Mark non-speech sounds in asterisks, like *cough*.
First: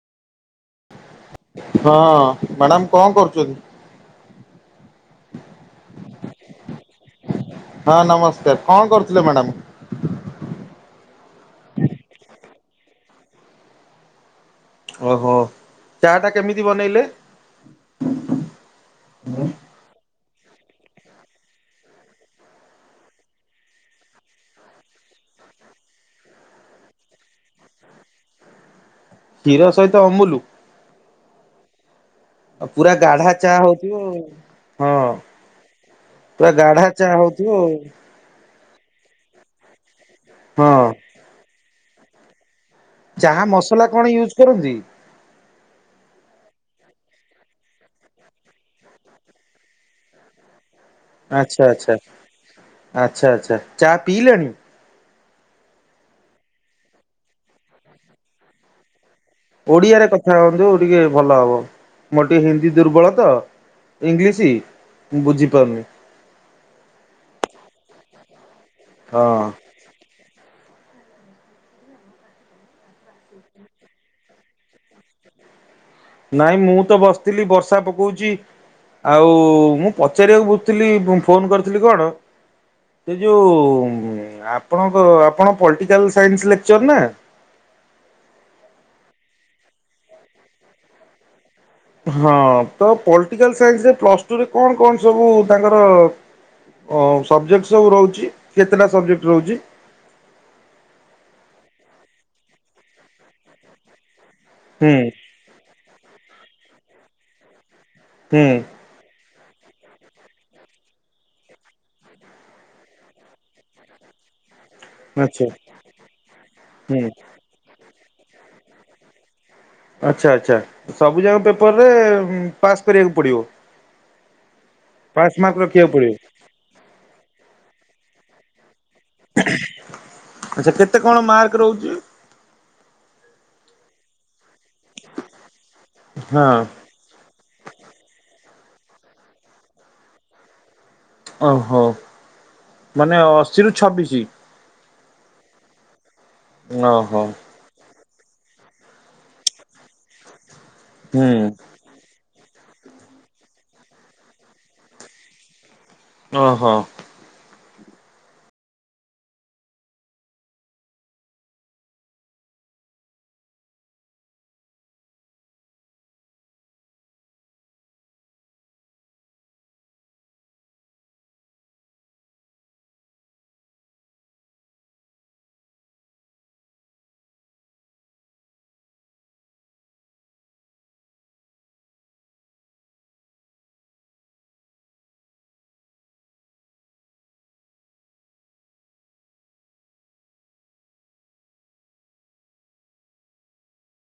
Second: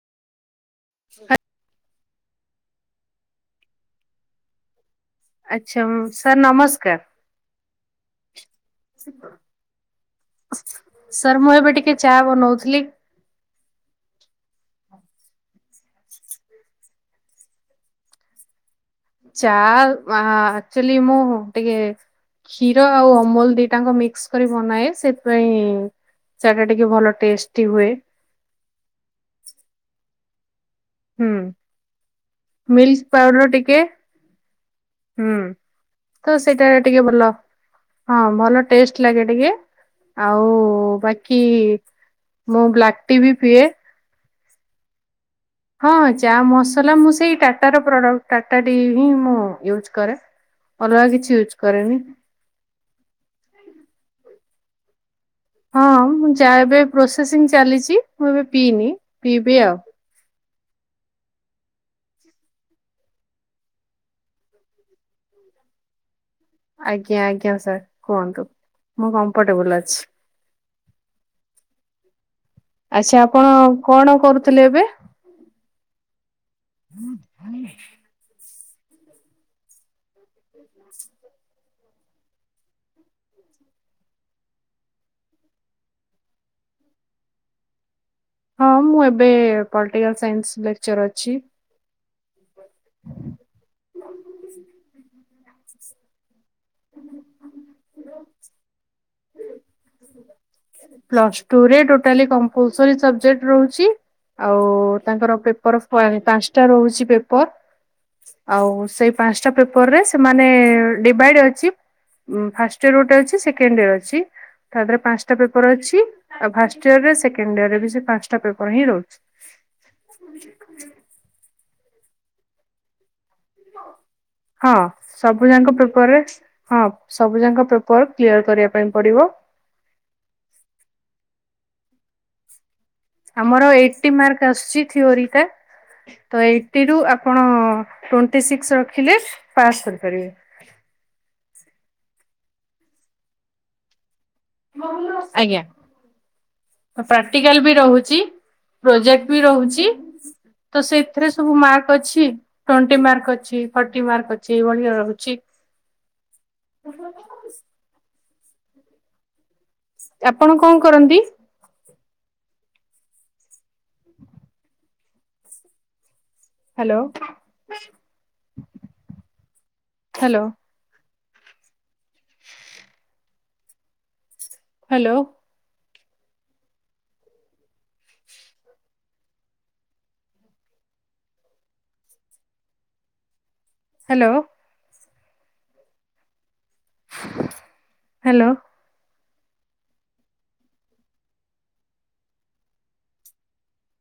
*inaudible* ହଁ ମାଡ଼ାମ କଣ କରୁଚନ୍ତି? ଆଚ୍ଛା ଉଁ ସାର୍ ନମସ୍କାର। ହଁ ନମସ୍କାର। କଁ କରୁଥୁଲେ ମାଡ଼ାମ? ସାର୍ ମୁଁ ଏବେ ଟିକେ ଚା ବନଉଥିଲି। ଓହୋ ଚାଟା କେମିତି ବନେଇଲେ? ଚାଆ ଆ ଆକ୍ଚୁଲି ମୁଁ ଟିକେ କ୍ଷୀର ଆଉ ଅମୁଲ ଦିଟା ଆଙ୍କ ମିକ୍ସ କରି ବନାଏ ସେଇଥିପାଇଁ ଚାଟା ଟିକେ ଭଲ ଟେଷ୍ଟି ହୁଏ। କ୍ଷୀର ସହିତ ଅମୁଲୁ? ହୁଁ। ଆଉ ପୁରା ମିଲ୍କ ଗାଢା ପାଉଡର ଚା ଟିକେ ହୋଉଥିବ ଆଉ। ହଁ ହୁଁ ତ ପୁରା ସେଇଟା ଗାଢା ଟିକେ ଚା ଭଲ ହୋଉଥିବ‌ ଆଉ। ହଁ ଭଲ ଟେଷ୍ଟ ଲାଗେ ଟିକେ। ଆଉ ହଁ। ବାକି ମୁଁ ବ୍ଲାକ୍ ଟି ବି ଚାହା ପିଏ। ମସଲା କଣ ୟୁଜ କରନ୍ତି । ହଁ ଚା ମସଲା ମୁଁ ସେଇ ଟାଟାର ପ୍ରଡ଼କ୍ଟ ଟାଟା ଟି ହିଁ ମୁଁ ୟୁଜ୍ କରେ। ଅଲଗା କିଛି ୟୁଜ ଆଚ୍ଛା ଆଚ୍ଛା କରେନି। ଆଚ୍ଛା ଆଚ୍ଛା ଚା ପିଇଲେଣି? ହଁ ମୁଁ ଚା ଏବେ ପ୍ରୋସେସିଂ ଚାଲିଚି ମୁଁ ଏବେ ପିଇନି। ପିଇବି ଆଉ। ଓଡ଼ିଆରେ କଥା ହୁଅ ହନ୍ତୁ ଟିକେ ଭଲ ହବ। ମୋର ଟିକେ ହିନ୍ଦୀ ଦୁର୍ବଳ ତ ଇଂଲିଶ ମୁଁ ବୁଝିପାରୁନି। ଆଜ୍ଞା ଆଜ୍ଞା ସାର୍ କୁହନ୍ତୁ। ମୁଁ ହଁ। କମ୍ଫଟେବୁଲ ଅଛି। ଆଚ୍ଛା ଆପଣ କଣ କରୁଥୁଲେ ଏବେ? ନାଇଁ ମୁଁ ତ ବସିଥିଲି ବର୍ଷା ପକୋଉଚି। ଆଉ ମୁଁ ପଚାରିବାକୁ ବୁଝଥିଲି ବୋ ଫୋନ କରିଥିଲି କଣ ସେ ଯୋଉ ଉଁ ଆପଣଙ୍କ ଆପଣ ପଲଟିକାଲ ସାଇନ୍ସ ଲେକ୍ଚର ନାଁ? ହଁ ମୁଁ ଏବେ ପଲିଟିକାଲ ସାଇନ୍ସ ଲେକ୍ଚର ଅଛି। ହଁ ତ ପଲିଟିକାଲ ସାଇନ୍ସରେ ପ୍ଲସ ଟୁ ରେ କଣ କଣ ସବୁ ତାଙ୍କର ହ ସବଜେକ୍ଟସ୍ ସବୁ ରହୁଛି। କେତେଟା ସବଜେକ୍ଟ୍ ରହୁଛି। ପ୍ଲସ ଟୁରେ ଟୋଟାଲି କମ୍ପଲସରୀ ସବଜେକ୍ଟ ରହୁଛି। ଆଉ ହୁଁ ତାଙ୍କର ପ୍ରେପର ସ୍କୋୟାରେ। ପାଞ୍ଚଟା ରହୁଛି ପେପର। ହୁଁ ଆଉ ସେଇ ପାଞ୍ଚଟା ପେପରରେ ସେମାନେ ଡିଭାଇଡି ଅଛି ଫାଷ୍ଟ ଇୟରେ ଗୋଟେ ଅଛି। ସେକେଣ୍ଡ ଇୟର ଅଛି। ତାପରେ ପାଞ୍ଚଟା ଆଚ୍ଛା ପେ ଅଛି ଆଉ ଫାଷ୍ଟ ହୁଁ ଇୟରେ ସେକେଣ୍ଡ ଇୟରେ ବି ସେଇ ପାଞ୍ଚଟା। ପେପର ହିଁ ରହୁଛି। ଆଚ୍ଛା ଆଚ୍ଛା ସବୁ ଜାଙ୍କ ପେପର ପରେ ପାସ୍ କରିବାକୁ ପଡିବ ହଁ ପାସ୍ ସବୁ ମାର୍କ ଯାଙ୍କ ରଖିବାକୁ ପେପର ପଡିବ ରେ ହଁ ସବୁ ଯାଙ୍କ ପେପ ପର୍ କ୍ଲିଅର କରିବା ପାଇଁ ପଡିବ ଆଚଛା କେତେ କଣ ମାର୍କ ରହୁଛି। ଆମର ଏଇଟଟି ମାର୍କ ଆସୁଛି ଥିଓରି ଟା। ତ ହଁ ଏଇଟଟି ରୁ ଆପଣ ଟ୍ୱେଣ୍ଟି ସିକ୍ସ ରଖିଲେ ପାସ କରିପାରିବେ। ଓହୋ ମାନେ ଅଶିରୁୁ ଛବିଶି। ଆଜ୍ଞା। ଓହୋ ପ୍ରାକ୍ଟିକାଲ ବି ରହୁ ପ୍ରୋଜେକ୍ଟ ବି ରହୁଛି। ତ ହୁଁ ସେଥିରେ ସବୁ ମାର୍କ ଅଛି। ଟ୍ୱେଣ୍ଟି ମାର୍କ ଅଛି ଫଥର୍ଟି ମାର୍କ ଅଛି ଏଇଭଳିଆ ରହୁଛି। *inaudible* ଓହୋ। ଆପଣ କଣ କରନ୍ତି? *inaudible* Hello hello. Hello. Hello. Hello.